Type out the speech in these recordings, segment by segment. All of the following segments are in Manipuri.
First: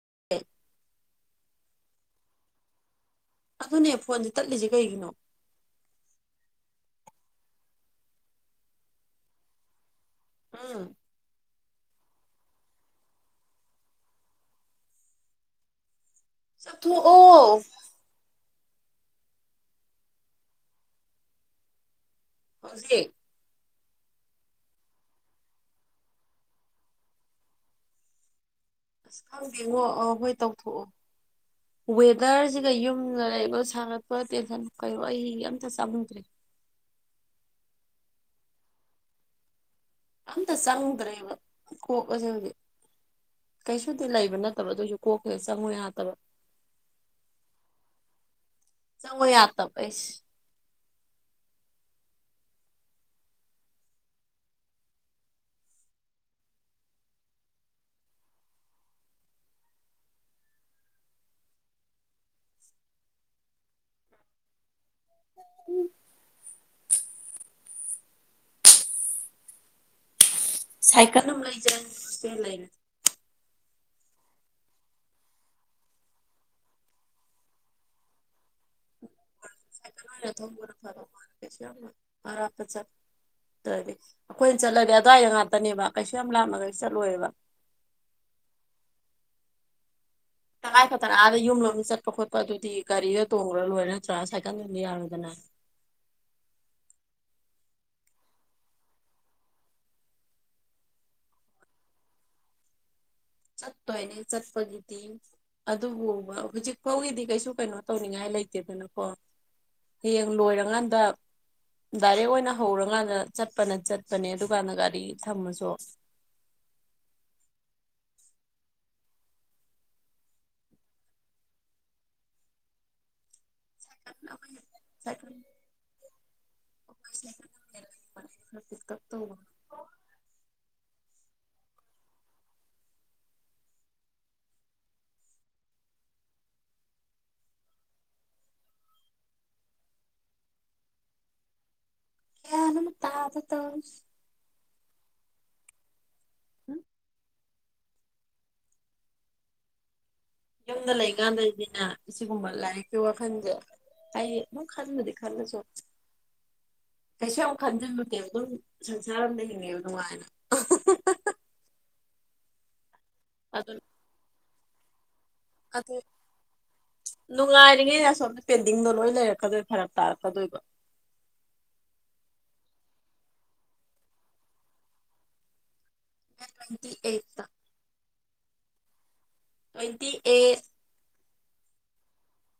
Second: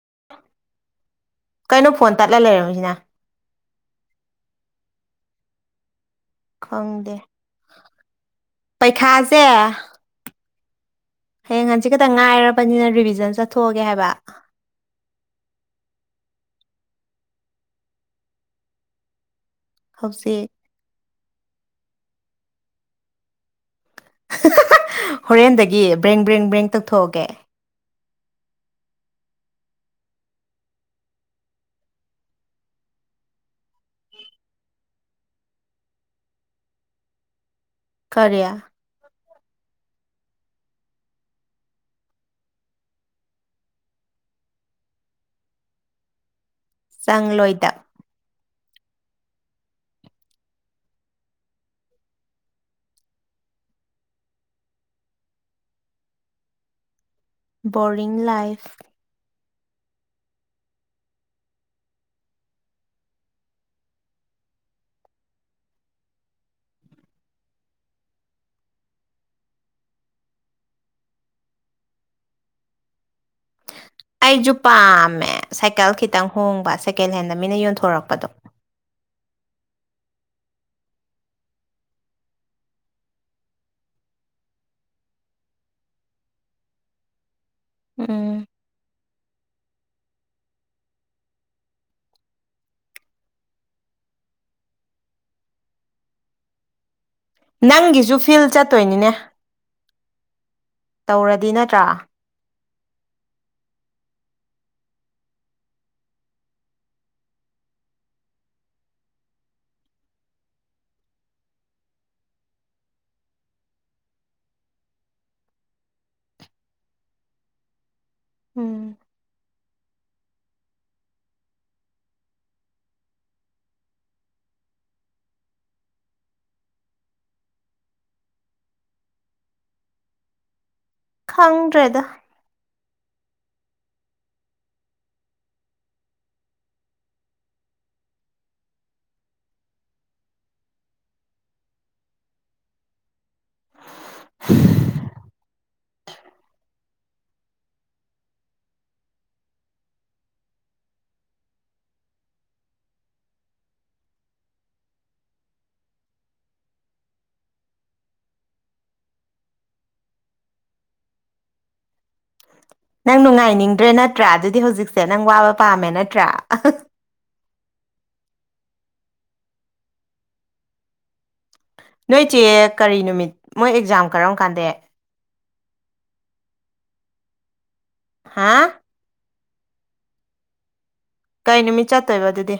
[unintelligible] ꯀꯩꯅꯣ ꯐꯣꯟ ꯇꯠꯂ ꯂꯩꯔꯝꯃꯤꯁꯤꯅ ꯑꯗꯨꯅꯦ ꯐꯣꯟꯁꯦ ꯇꯠꯂꯤꯁꯦ ꯀꯩꯒꯤꯅꯣ ꯈꯪꯗꯦ ꯄꯩꯈꯥꯁꯦ ꯎꯝ ꯍꯌꯦꯡ ꯍꯪꯆꯤꯠ ꯈꯛꯇꯪ ꯉꯥꯏꯔꯕꯅꯤꯅ ꯔꯤꯚꯤꯖꯟ ꯆꯠꯊꯣꯛꯑꯒꯦ ꯍꯥꯏꯕ ꯆꯠꯊꯣ ꯑꯣ ꯍꯧꯖꯤꯛ ꯍꯧꯖꯤꯛ ꯍꯣꯔꯦꯟꯗꯒꯤ ꯕ꯭ꯔꯦꯡ ꯕ꯭ꯔꯦꯡ ꯕ꯭ꯔꯦꯡ ꯇꯧꯊꯣꯛꯑꯒꯦ ꯑꯁ ꯈꯪꯗꯦꯉꯣ ꯑ ꯍꯣꯏ ꯇꯧꯊꯣꯛꯑꯣ ꯋꯦꯗꯔꯁꯤꯒ ꯌꯨꯝꯗ ꯂꯩꯕ ꯁꯥꯒꯠꯄ ꯇꯦꯟꯁꯟ ꯀꯩꯔꯣ ꯑꯩ ꯑꯝꯇ ꯆꯪꯗ꯭ꯔꯦ ꯀꯔꯤ ꯑꯝꯇ ꯆꯪꯗ꯭ꯔꯦꯕ ꯀꯣꯛ ꯑꯁꯤꯃꯗꯤ ꯀꯩꯁꯨꯗꯤ ꯂꯩꯕ ꯅꯠꯇꯕ ꯑꯗꯨꯏꯁꯨ ꯀꯣꯛꯇ ꯆꯪꯉꯨ ꯌꯥꯠꯗꯕ ꯆꯪꯂꯣꯏꯗ ꯆꯪꯉꯣ ꯌꯥꯁꯕꯩ ꯕꯣꯔꯤꯡ ꯂꯥꯏꯐ ꯎꯝ ꯁꯥꯏꯀꯜ ꯑꯃ ꯂꯩꯖꯤꯔ [unintelligible] [unintelligible] ꯑꯩꯖꯨ ꯄꯥꯝꯃꯦ ꯁꯥꯏꯀꯜ ꯈꯤꯇꯪ ꯍꯣꯡꯕ ꯁꯦꯀꯦꯟ ꯍꯦꯟꯗ ꯃꯤꯅ ꯌꯣꯟꯊꯣꯔꯛꯄꯗꯣ ꯁꯥꯏꯀꯜ ꯑꯣꯏꯅ ꯊꯧꯕꯅ ꯐꯗꯧ ꯃꯥꯜꯂꯦ ꯀꯩꯁꯨ ꯌꯥꯝꯅ ꯑꯔꯥꯞꯄ ꯆꯠ [unintelligible] ꯑꯩꯈꯣꯏꯅ ꯆꯠꯂꯗꯤ ꯑ꯭ꯋꯥꯏꯗ ꯉꯥꯛꯇꯅꯦꯕ ꯀꯩꯁꯨ ꯌꯥꯝ ꯂꯥꯞꯄꯅꯒꯗꯤ ꯆꯠꯂꯣꯏꯕ ꯎꯝ ꯇꯉꯥꯏ ꯐꯗꯅ ꯑꯥꯗ ꯌꯨꯝ ꯂꯣꯝꯗ ꯆꯠꯄ ꯈꯣꯠꯄꯗꯨꯗꯤ ꯒꯥꯔꯤꯗ ꯇꯣꯡꯉꯨꯔ ꯂꯣꯏꯔꯦ ꯅꯠꯇ꯭ꯔꯒ ꯁꯥꯏꯀꯜꯗꯗꯤ ꯌꯥꯔꯣꯢꯗꯅ꯫ ꯅꯪꯒꯤꯁꯨ ꯐꯤꯜ ꯆꯠꯇꯣꯏꯅꯤꯅꯦ ꯇꯧꯔꯗꯤ ꯅꯠꯇ꯭ꯔꯥ ꯆꯠ ꯇꯏꯅꯦ ꯆꯠꯄꯒꯤꯇ ꯑꯗꯨꯕꯨ ꯍꯧꯖꯤꯛ ꯐꯥꯎꯒꯤꯗꯤ ꯀꯩꯁꯨ ꯀꯩꯅꯣ ꯇꯧꯅꯤꯡꯉꯥꯏ ꯂꯩꯇꯦꯗꯅꯀꯣ ꯍꯌꯦꯡ ꯂꯣꯏꯔꯀꯥꯟꯗ ꯗꯥꯏꯔꯦꯛ ꯑꯣꯏꯅ ꯍꯧꯔꯀꯥꯟꯗ ꯆꯠꯄꯅ ꯆꯠꯄꯅꯦ ꯑꯗꯨꯀꯥꯟꯗ ꯒꯥꯔꯤ ꯊꯝꯃꯁꯨ ꯕꯎꯝ [inaudible] ꯇꯨ ꯈꯪꯗ꯭ꯔꯦꯗ ꯒꯌ꯭ꯥꯟ ꯑꯝ ꯇꯥꯗꯦ ꯇꯧꯔꯤꯁꯦ ꯎꯝ ꯌꯨꯝꯗ ꯂꯩꯀꯥꯟꯗꯗꯤꯅꯦ ꯁꯤꯒꯨꯝꯕ ꯂꯥꯏꯔꯤꯛꯀꯤ ꯋꯥꯈꯜꯁꯦ ꯑꯩ ꯑꯗꯨꯝ ꯈꯪꯕꯨꯗꯤ ꯈꯜꯁꯨ [inaudible] ꯀꯩꯁꯨ ꯑꯃꯨꯛ ꯈꯟꯖꯤꯜꯂꯨꯗꯦꯕꯟ ꯁꯪꯁꯥꯔ ꯑꯃꯝꯗ ꯍꯤꯡꯉꯦꯕ ꯅꯨꯡꯉꯥꯏꯅ ꯅꯪ ꯑꯗꯨ ꯅꯨꯡꯉꯥꯏꯅꯤꯡꯗ꯭ꯔꯦ ꯅꯠꯇ꯭ꯔꯥ ꯑꯗꯨꯗꯤ ꯍꯧꯖꯤꯛꯁꯦ ꯅꯪ ꯋꯥꯕ ꯄꯥꯝꯃꯦ ꯅꯠꯇ꯭ꯔꯥ ꯅꯨꯡꯉꯥꯏꯔꯤꯉꯩꯗꯁꯣꯝꯗ ꯄꯦꯟꯗꯤꯡꯗꯣ ꯂꯣꯏ ꯂꯩꯔꯛꯀꯗꯣꯏ ꯐꯔꯞ ꯇꯥꯔꯛꯀꯗꯣꯏꯕ ꯅꯣꯏꯁꯦ ꯀꯔꯤ ꯅꯨꯃꯤꯠ ꯃꯣꯏ ꯑꯦꯛꯖꯥꯝ ꯀꯔꯝ ꯀꯥꯟꯗꯦ ꯇ꯭ꯋꯦꯟꯇꯤ ꯑꯩꯠ ꯍꯥ ꯇ꯭ꯋꯦꯟꯇꯤ ꯑꯩꯠ ꯀꯥꯏ ꯅꯨꯃꯤꯠ ꯆꯠꯇꯣꯏꯕ ꯑꯗꯨꯗꯤ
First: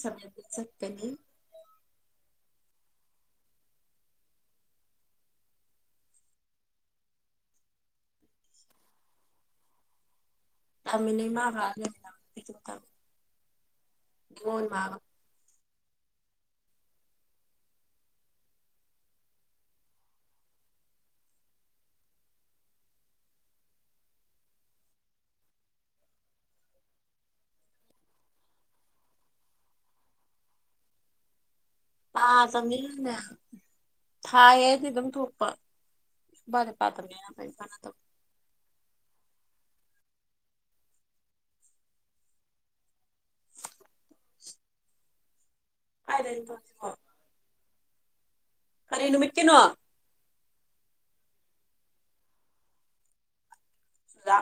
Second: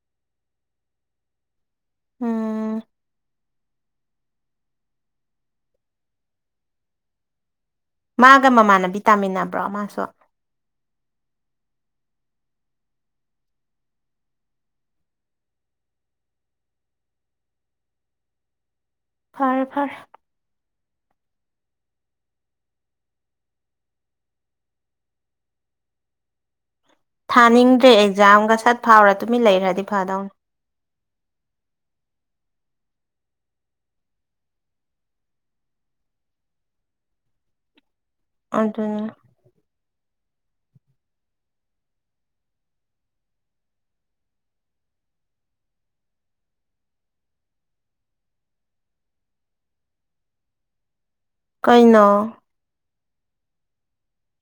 ꯁ ꯆꯛꯇꯅꯤ ꯎꯝ ꯃꯥꯒ ꯃꯃꯥꯟꯅꯕꯤ ꯇꯥꯃꯤꯟꯅꯕ꯭ꯔꯣ ꯃꯥꯁꯨ ꯃꯃꯥ ꯃꯥꯟꯕ ꯐꯔ ꯐꯔ ꯊꯥꯅꯤꯡꯗ꯭ꯔꯦ ꯑꯦꯛꯖꯥꯝꯒ ꯁꯠ ꯐꯥꯎꯔ ꯇꯨꯃꯤꯟ ꯂꯩꯈ꯭ꯔꯗꯤ ꯐꯥꯗꯧꯅꯤ ꯑꯥ ꯆꯃꯤꯅꯦ ꯊꯥꯏꯗꯤ ꯑꯗꯨꯝ ꯊꯣꯛꯄ ꯔꯦ ꯄꯠꯇꯔꯅꯦꯦꯅ ꯄ ꯐꯅꯠꯇ ꯑꯗꯨ ꯍꯥꯏꯗ ꯀꯔꯤ ꯅꯨꯃꯤ ꯀꯅꯣ ꯀꯩꯅꯣ ꯂ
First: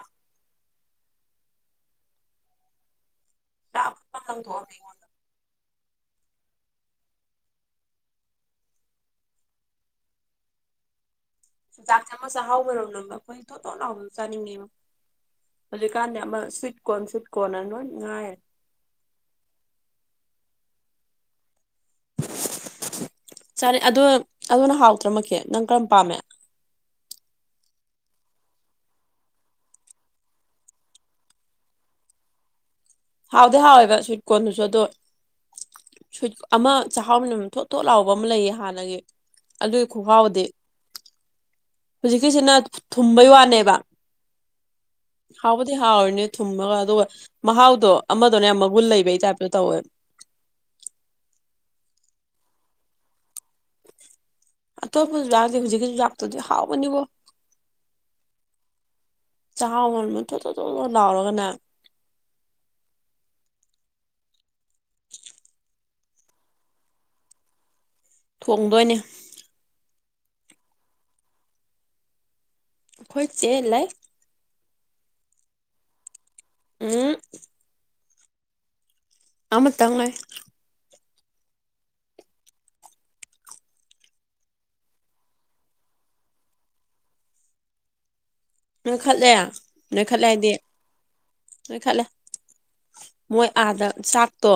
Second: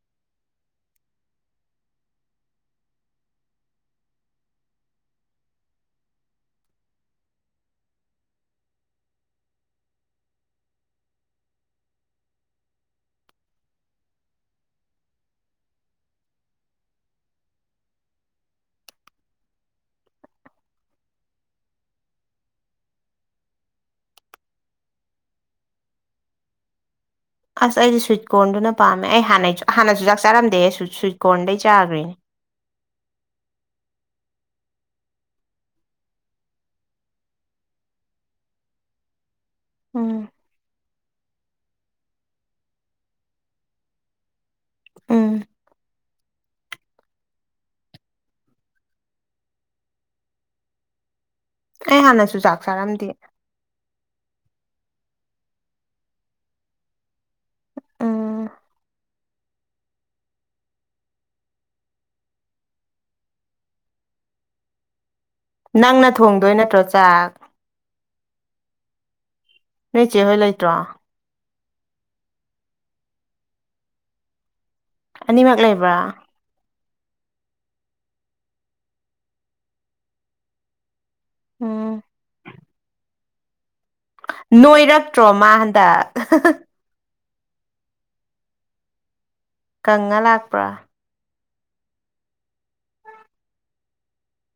ꯇ ꯅ ꯊ ꯆꯥꯛ ꯊꯥ ꯃꯁ ꯍꯥꯎꯕꯔꯣ ꯅꯪ ꯑꯩꯣꯏ ꯊꯣꯛ ꯇꯧꯅꯥꯎꯗ ꯆꯥꯅꯤꯡꯉꯕ ꯍꯧꯖꯤꯛꯀꯥꯟꯗꯤ ꯑꯃ ꯁ꯭ꯋꯤꯠ ꯀꯣꯟ ꯁ꯭ꯋꯤꯠ ꯀꯣꯟꯅꯣꯏ ꯉꯥꯏꯔ [inaudible] ꯆꯅꯤ ꯑꯗꯨ ꯑꯗꯨꯅ ꯍꯥꯎꯇ꯭ꯔꯃꯛꯀꯦ ꯅꯪ ꯀꯔꯝ ꯄꯥꯝꯃꯦ ꯑꯁ ꯑꯩꯗꯤ ꯁ꯭ꯋꯤꯠ ꯀꯣꯔꯟꯗꯨꯅ ꯄꯥꯝꯃꯦ ꯑꯩ ꯍꯥꯟꯅꯩ ꯍꯥꯟꯅꯁꯨꯨ ꯆꯥꯛ ꯆꯥꯔꯝꯗꯦ ꯑꯩ ꯁ꯭ꯋꯤꯠ ꯀꯣꯔꯟꯗꯩ ꯆꯥꯈ꯭ꯔꯤꯅꯦ ꯍꯥꯎꯗꯤ ꯍꯥꯎꯋꯦꯕ ꯁꯨꯠ ꯀꯣꯟꯗꯨꯁꯨ ꯑꯗꯨꯣ ꯁꯨ ꯑꯃ ꯆꯍꯥꯎꯃꯤꯟꯅ ꯊꯣꯠ ꯊꯣꯠ ꯂꯥꯎꯕ ꯑꯃ ꯂꯩꯌꯦ ꯍꯥꯟꯅꯒꯤ ꯑꯂ ꯑꯩ ꯈꯨ ꯎꯝ ꯍꯥꯎꯗꯦ ꯍꯧꯖꯤꯛꯀꯤꯁꯤꯅ ꯊꯨꯝꯕꯩ ꯋꯥꯅꯦꯕ ꯎꯝ ꯍꯥꯎꯕꯗꯤ ꯍꯥꯎꯣꯏꯅꯦ ꯊꯨꯝꯃꯒ ꯑꯗꯨꯒ ꯃꯍꯥꯎꯗꯣ ꯑꯃꯗꯅꯦ ꯌꯥꯝ ꯃꯒꯨꯟ ꯂꯩꯕꯩ ꯇꯥꯏꯞꯇꯣ ꯇꯧꯋꯦ ꯑꯩ ꯍꯥꯟꯅꯁꯨ ꯆꯥꯛ ꯆꯥꯔꯝꯗꯦ ꯑꯇꯣꯞꯄꯁꯨ ꯂꯥꯛꯑꯦ ꯍꯧꯖꯤꯛꯀꯤꯁꯨ ꯂꯥꯛꯇꯗꯤ ꯍꯥꯎꯕꯅꯤꯕꯣ ꯑꯥ ꯆ ꯊꯂ ꯂꯥꯎꯔꯒꯅꯦ [unintelligible] ꯅꯪꯅ ꯊꯣꯡꯗꯣꯏ ꯅꯠꯇ꯭ꯔꯣ ꯆꯥꯛ ꯊꯣꯡꯗꯣꯏꯅꯦ ꯅꯣꯏ ꯏꯆꯦ ꯍꯣꯏ ꯂꯩꯇ꯭ꯔꯣ ꯈꯣꯏꯁꯦꯂ ꯑꯅꯤꯃꯛ ꯂꯩꯕ꯭ꯔꯥ ꯎꯝ ꯑꯃ ꯇꯉꯦ ꯎꯝ ꯅꯣꯏꯔꯛꯇ꯭ꯔꯣ ꯃꯥ ꯍꯟꯗ ꯑꯪ ꯈꯜꯂꯦ ꯀꯪꯉ ꯂꯥꯛꯄ꯭ꯔꯥ ꯅꯣꯏ ꯈꯜꯂꯦ ꯃꯣꯏ ꯑꯥꯗ ꯆꯥꯛꯇꯣ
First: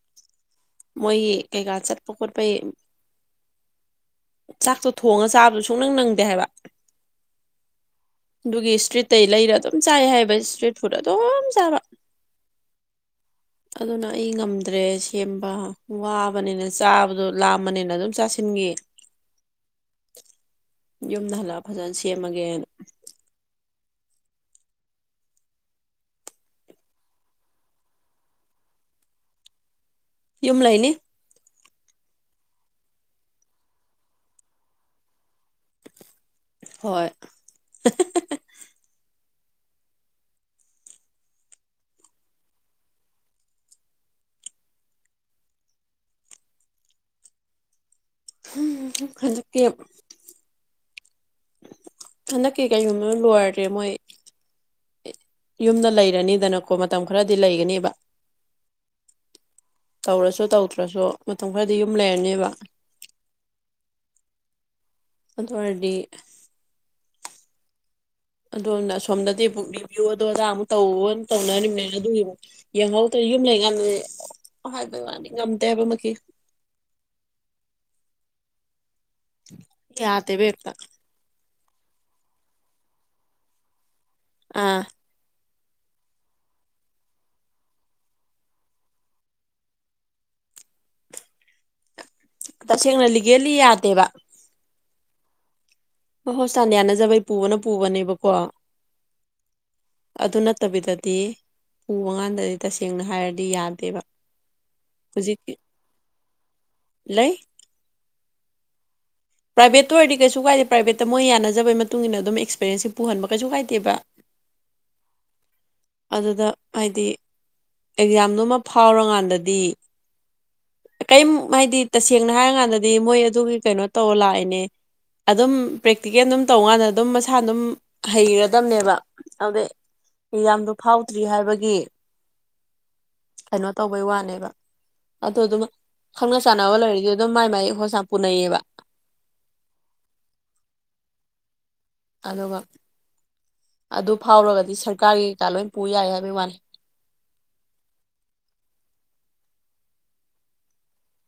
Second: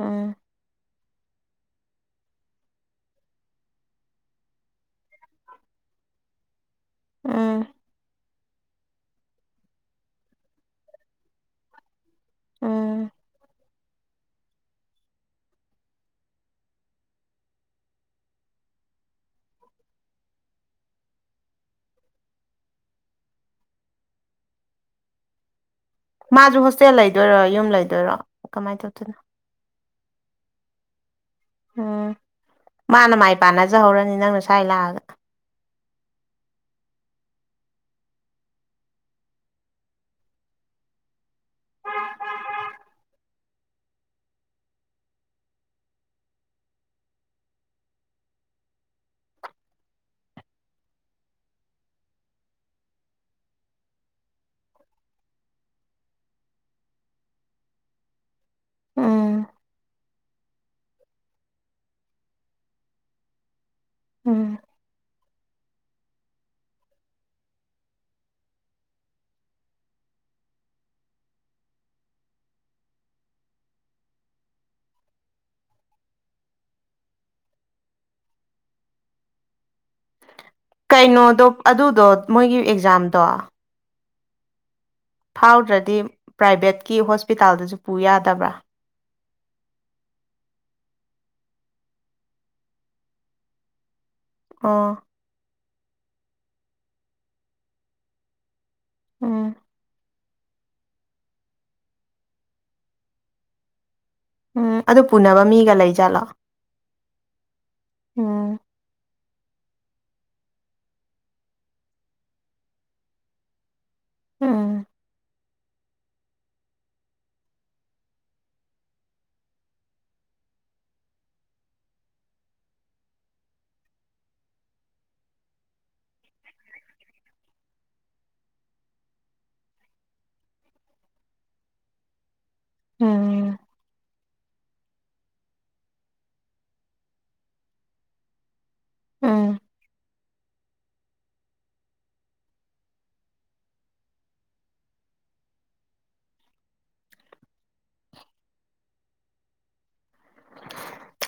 ꯑꯥ ꯃꯣꯏ ꯀꯩꯀꯥ ꯆꯠꯄ ꯀꯠꯄ ꯆꯥꯛꯇꯣ ꯊꯣꯡꯉ ꯆꯥꯕꯗꯨ ꯁꯨꯡ ꯅꯪ ꯅꯪꯗꯦ ꯍꯥꯏꯕ ꯎꯝ ꯑꯗꯨꯒꯤ ꯏꯁꯇ꯭ꯔꯤꯠꯇꯇꯩ ꯂꯩꯔ ꯑꯗꯨꯝ ꯆꯥꯏ ꯍꯥꯏꯕ ꯏꯁꯇ꯭ꯔꯤꯠ ꯐꯨꯗ ꯑꯗꯨꯝ ꯆꯥꯕ ꯎꯝ ꯑꯗꯨꯅ ꯑꯩ ꯉꯝꯗ꯭ꯔꯦ ꯁꯦꯝꯕ ꯋꯥꯕꯅꯤꯅ ꯆꯥꯕꯗꯣ ꯂꯥꯝꯕꯅꯤꯅ ꯑꯗꯨꯝ ꯆꯥꯁꯤꯟ ꯌꯦ [unintelligible] ꯌꯨꯝꯗ ꯍꯜꯂ ꯐꯖꯅ ꯁꯦꯝꯃꯒꯦꯅ ꯃꯥꯁꯨ ꯍꯣꯁꯇꯦꯜ ꯂꯩꯗꯣꯏꯔꯣ ꯌꯨꯝ ꯂꯩꯗꯣꯏꯔꯣ ꯀꯃꯥꯏꯅ ꯇꯧꯗꯣꯏꯅꯣ ꯌꯨꯝ ꯂꯩꯅꯦ ꯎꯝ ꯃꯥꯅ ꯃꯥꯏ ꯄꯥꯟꯅꯖꯍꯧꯔꯅꯤ ꯅꯪꯅ ꯁ꯭ꯋꯥꯏ ꯂꯥꯛꯑꯒ ꯍꯣꯏ ꯎꯝ ꯈꯂꯛꯇ ꯍꯟꯗꯛꯀꯤ ꯀꯔꯤꯒꯨꯝꯕ ꯂꯣꯏꯔꯗ꯭ꯔꯦ ꯃꯣꯏ ꯌꯨꯝꯗ ꯂꯩꯔꯅꯤꯗꯅꯀꯣ ꯃꯇꯝ ꯈꯔꯗꯤ ꯂꯩꯒꯅꯦꯕ ꯎꯝ ꯇꯧꯔꯁꯨ ꯇꯧꯗ꯭ꯔꯁꯨ ꯃꯇꯝ ꯈꯔꯗꯤ ꯌꯨꯝ ꯂꯩꯔꯅꯦꯕ ꯎꯝ ꯀ ꯑꯗꯣꯝꯅ ꯁꯣꯝꯗꯗꯤ ꯄꯨꯛ ꯄꯕꯤꯌꯣꯗꯣ ꯑꯣꯖ ꯑꯃꯨꯛ ꯇꯧꯅ ꯇꯧꯅꯔꯤꯕꯃꯤꯅꯦꯅ ꯑꯗꯨꯒꯤꯨ ꯌꯦꯡꯍꯧꯗꯣꯏ ꯌꯨꯝ ꯂꯩꯔꯤꯀꯥꯟꯗꯗꯤ ꯍꯥꯏꯕ ꯋꯥꯅꯤ ꯉꯝꯗꯦ ꯍꯥꯏꯕꯃ [unintelligible] ꯌꯥ ꯇꯦꯕ ꯀꯩꯅꯣꯗꯣ ꯑꯗꯨꯗꯣ ꯃꯣꯏꯒꯤ ꯑꯦꯛꯖꯥꯝꯗꯣ ꯑꯥ ꯐꯥꯎꯗ꯭ꯔꯗꯤ ꯄ꯭ꯔꯥꯏꯚꯦꯠꯀꯤ ꯍꯣꯁꯄꯤꯇꯥꯜꯗꯁꯨ ꯄꯨ ꯌꯥꯗꯕ꯭ꯔꯥ ꯇꯁꯦꯡꯅ ꯂꯤꯒꯦꯜꯂꯤ ꯌꯥꯗꯦꯕ ꯑꯥ ꯑ ꯍꯣ ꯁꯥꯟ ꯌꯥꯅꯖꯕꯩ ꯄꯨꯕꯅ ꯄꯨꯕꯅꯦꯕꯀꯣ ꯎꯝ ꯑꯗꯨ ꯅꯠꯇꯕꯤꯗꯗꯤ ꯎꯕꯀꯥꯟꯗꯗꯤ ꯇꯁꯦꯡꯅ ꯍꯥꯏꯔꯗꯤ ꯌꯥꯗꯦꯕ ꯎꯝ ꯑꯗꯨ ꯄꯨꯅꯕ ꯍꯧꯖꯤꯛꯀꯤ ꯃꯤꯒ ꯂꯩꯖꯠꯂꯣ ꯂꯩ ꯑꯝ ꯄ꯭ꯔꯥꯏꯚꯦꯠꯇ ꯑꯣꯏꯔꯗꯤ ꯀꯩꯁꯨ ꯀꯥꯏꯗꯦ ꯄ꯭ꯔꯥꯏꯚꯦꯠꯇ ꯃꯣꯏ ꯌꯥꯅꯖꯕꯩ ꯃꯇꯨꯡ ꯏꯟꯅ ꯑꯗꯨꯝ ꯑꯦꯛꯁꯄꯤꯔꯦꯟꯁꯁꯦ ꯄꯨꯍꯟꯕ ꯀꯩꯁꯨ ꯀꯥꯏꯗꯦꯕ ꯎꯝ ꯑꯗꯨꯗ ꯍꯥꯏꯗꯤ ꯑꯦꯛꯖꯥꯝꯗꯨꯃ ꯐꯥꯎꯔꯀꯥꯟꯗꯗꯤ ꯀꯔꯤꯝ ꯍꯥꯏꯗꯤ ꯇꯁꯦꯡꯅ ꯍꯥꯏꯔꯀꯥꯟꯗꯗꯤ ꯃꯣꯏ ꯑꯗꯨꯒꯤ ꯀꯩꯅꯣ ꯇꯧ ꯂꯥꯛꯏꯦꯅꯦ ꯑꯗꯨꯝ ꯄ꯭ꯔꯦꯛꯇꯤꯀꯦꯜ ꯑꯗꯨꯝ ꯇꯧꯀꯥꯟꯗ ꯑꯗꯨꯝ ꯃꯁꯥ ꯑꯗꯨꯝ ꯍꯩꯒꯗꯝꯕꯅꯦꯕ ꯑꯗꯨꯗꯩ ꯌꯥꯝꯗꯣ ꯐꯥꯎꯗ꯭ꯔꯤ ꯍꯥꯏꯕꯒꯤ ꯎꯝ ꯀꯩꯅꯣ ꯇꯧꯕꯩ ꯋꯥꯅꯤ ꯑꯗꯨ ꯑꯗꯨꯝ ꯈꯪꯅ ꯆꯥꯟꯅꯕ ꯂꯩꯔꯗꯤ ꯑꯗꯨꯝ ꯃꯥꯏ ꯃꯥꯏ ꯍ ꯄꯨꯅꯩꯌꯦꯕ ꯑꯥ ꯑꯗꯨꯒꯕ ꯑꯗꯨ ꯐꯥꯎꯔꯒꯗꯤ ꯁꯔꯀꯥꯔꯒꯤ ꯀꯩꯀꯥ ꯂꯣꯏ ꯄꯨ ꯌꯥꯏ ꯍꯥꯏꯕꯩ ꯋꯥꯅꯤ [unintelligible]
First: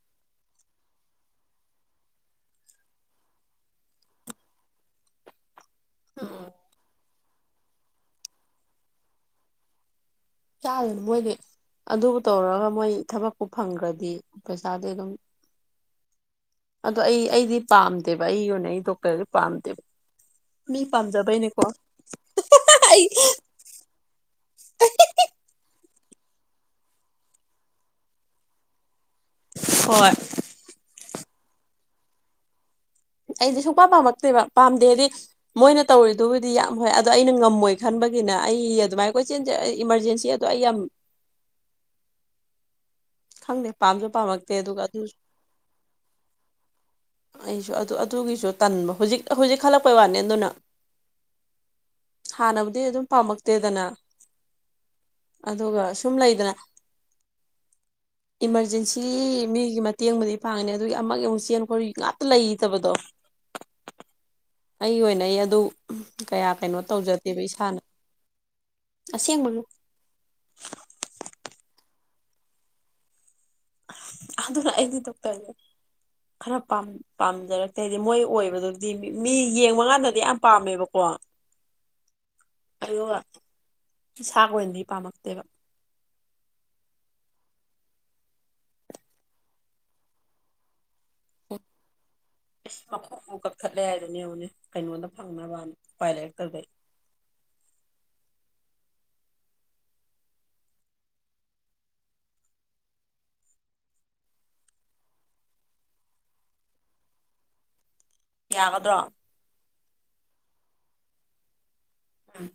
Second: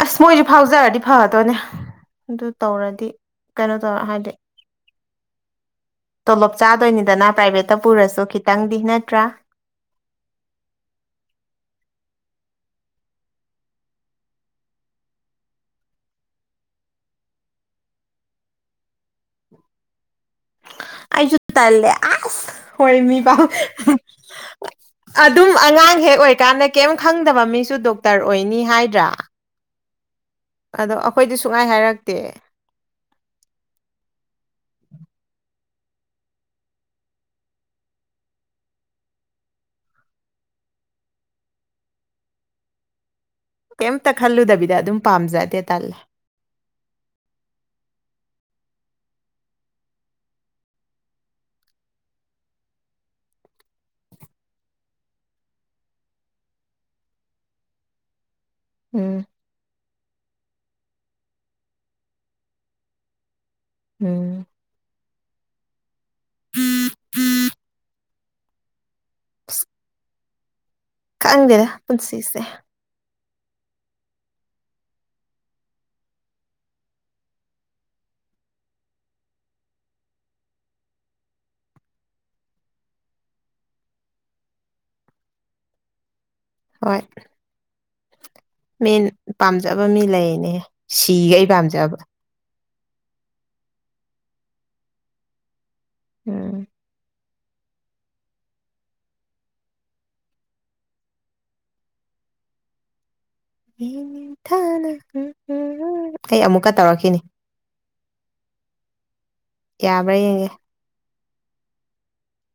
ꯑꯁ ꯃꯣꯏꯁꯨ ꯐꯥꯎꯖꯔꯗꯤ ꯐꯒꯗꯣꯏꯅꯦ ꯑꯗꯨ ꯇꯧꯔꯗꯤ ꯀꯩꯅꯣ ꯇꯧꯔ ꯍꯥꯏꯗꯤ ꯇꯣꯂꯣꯞ ꯆꯥꯗꯣꯏꯅꯤꯗꯅ ꯄ꯭ꯔꯥꯏꯚꯦꯠꯇ ꯄꯨꯔꯁꯨ ꯈꯤꯇꯪꯗꯤ ꯅꯠꯇ꯭ꯔꯥ ꯆꯂ ꯃꯒꯦ ꯑꯗꯨꯕꯨ ꯇꯧꯔꯒ ꯃꯣꯏ ꯊꯕꯛꯄꯨ ꯐꯪꯈ꯭ꯔꯗꯤ ꯄꯩꯁꯥꯗꯤ ꯑꯗꯨꯝ ꯑꯗꯣ ꯑꯩ ꯑꯩꯗꯤ ꯄꯥꯝꯗꯦꯕ ꯑꯩ ꯑꯣꯏꯅ ꯑꯩ ꯗꯣꯛꯇꯔꯗꯤ ꯄꯥꯝꯗꯦꯕ ꯃꯤ ꯑꯩꯁꯨ ꯄꯥꯝꯖꯕꯩꯅꯦꯀꯣ ꯇꯥꯏꯂꯦ ꯑꯁ ꯑꯩ ꯍꯃꯤ ꯄꯥꯎ ꯑꯗꯨꯝ ꯑꯉꯥꯡ ꯍꯦꯛ ꯑꯣꯏꯀꯥꯟꯗ ꯀꯩꯝ ꯈꯪꯗꯕ ꯃꯤꯁꯨ ꯗꯣꯛꯇꯔ ꯑꯣꯏꯅꯤ ꯍꯥꯏꯗ꯭ꯔꯥ ꯍꯣꯏ ꯑꯗꯣ ꯑꯩꯈꯣꯏꯗꯤ ꯁꯨꯡꯉꯥꯏ ꯍꯥꯏꯔꯛꯇꯦ ꯑꯩꯗꯤ ꯁꯨꯡꯄꯥ ꯄꯥꯝꯃꯛꯇꯦꯕ ꯄꯥꯝꯗꯦꯗꯤ ꯃꯣꯏꯅ ꯇꯧꯔꯤꯗꯨꯕꯨꯗꯤ ꯌꯥꯝ ꯍꯣꯏ ꯑꯗꯣ ꯑꯩꯅ ꯉꯝꯃꯣꯏ ꯈꯟꯕ ꯑꯃꯒꯤꯅ ꯑꯩ ꯑꯗꯨꯃꯥꯏ ꯀꯣꯏ ꯏꯃꯥꯔꯖꯦꯟꯁꯤ ꯑꯗꯣ ꯑꯩ ꯌꯥꯝ [unintelligible] ꯈꯪꯗꯦ ꯄꯥꯝꯁꯨ ꯀꯩꯝꯇ ꯄꯥꯝꯃꯛꯇꯦ ꯈꯜꯂꯨꯗꯕꯤꯗ ꯑꯗꯨꯒ ꯑꯗꯨꯝ ꯑꯗꯨꯁꯨ ꯄꯥꯝꯖꯗꯦ ꯇꯜꯂꯦ ꯑꯩꯁꯨ ꯑꯗꯨ ꯑꯗꯨꯒꯤꯁꯨ ꯇꯟꯕ ꯍꯧꯖꯤꯛ ꯍꯧꯖꯤꯛ ꯈꯜꯂꯛꯄꯩ ꯋꯥꯅꯤ ꯑꯗꯨꯅ ꯍꯥꯟꯅꯕꯨꯗꯤ ꯑꯗꯨꯝ ꯄꯥꯝꯃꯛꯇꯦꯗꯅ ꯑꯗꯨꯒ ꯁꯨꯝ ꯂꯩꯗꯅ ꯏꯃꯥꯔꯖꯦꯟꯁꯤ ꯎꯝ ꯃꯤꯒꯤ ꯃꯇꯦꯡꯕꯨꯗꯤ ꯐꯥꯡꯉꯅꯤ ꯑꯗꯨꯒꯤ ꯑꯃꯛ ꯌꯦꯡꯉꯨꯛ ꯆꯦꯟ ꯈ ꯉꯥꯛꯇ ꯂꯩꯇꯕꯗꯣ ꯎꯝ ꯑꯩꯒꯤ ꯑꯣꯏꯅ ꯑꯩ ꯑꯗꯨ ꯀꯌꯥ ꯀꯩꯅꯣ ꯇꯧꯖꯗꯦꯕ ꯏꯁꯥꯅ ꯑꯁꯦꯡ ꯃꯅꯣ ꯈꯪꯍꯟꯗꯦꯔ ꯄꯨꯟꯁꯤꯁꯦ ꯑꯗꯨꯗꯅꯗꯤ ꯇꯄꯦ ꯈꯔ ꯄꯥꯝꯖꯔꯛꯇꯦꯗꯤ ꯃꯣꯏ ꯑꯣꯏꯕꯗꯨꯗꯤ ꯃꯤ ꯌꯦꯡꯕꯀꯥꯟꯗꯗꯤ ꯌꯥꯝ ꯄꯥꯝꯃꯦꯕꯀꯣ [unintelligible] ꯑꯗꯨꯒ ꯁꯛ ꯑꯣꯏꯅꯥꯗꯤ ꯄꯝꯂꯛꯇꯦꯕꯥ ꯍꯣꯏ ꯃꯦꯟ ꯄꯥꯝꯖꯕ ꯃꯤ ꯂꯩꯅꯦ ꯁꯤꯒ ꯑꯩ ꯄꯥꯝꯖꯕ ꯑꯦ ꯃꯈꯣꯡ ꯀꯛꯊꯠꯂꯦ ꯍꯥꯏꯗꯨꯅꯦꯕꯅꯦ ꯀꯩꯅꯣꯟꯗ ꯐꯪꯅꯕ ꯎꯄꯥꯏ ꯎꯝ ꯂꯩꯔꯛꯇꯧꯗꯩ ꯑꯩ ꯑꯃꯨꯛꯀ ꯇꯧꯔꯛꯈꯤꯅꯤ ꯌꯥꯒꯗ꯭ꯔꯣ ꯌꯥꯕ꯭ꯔꯥ ꯌꯦꯡꯉꯦ ꯎꯝ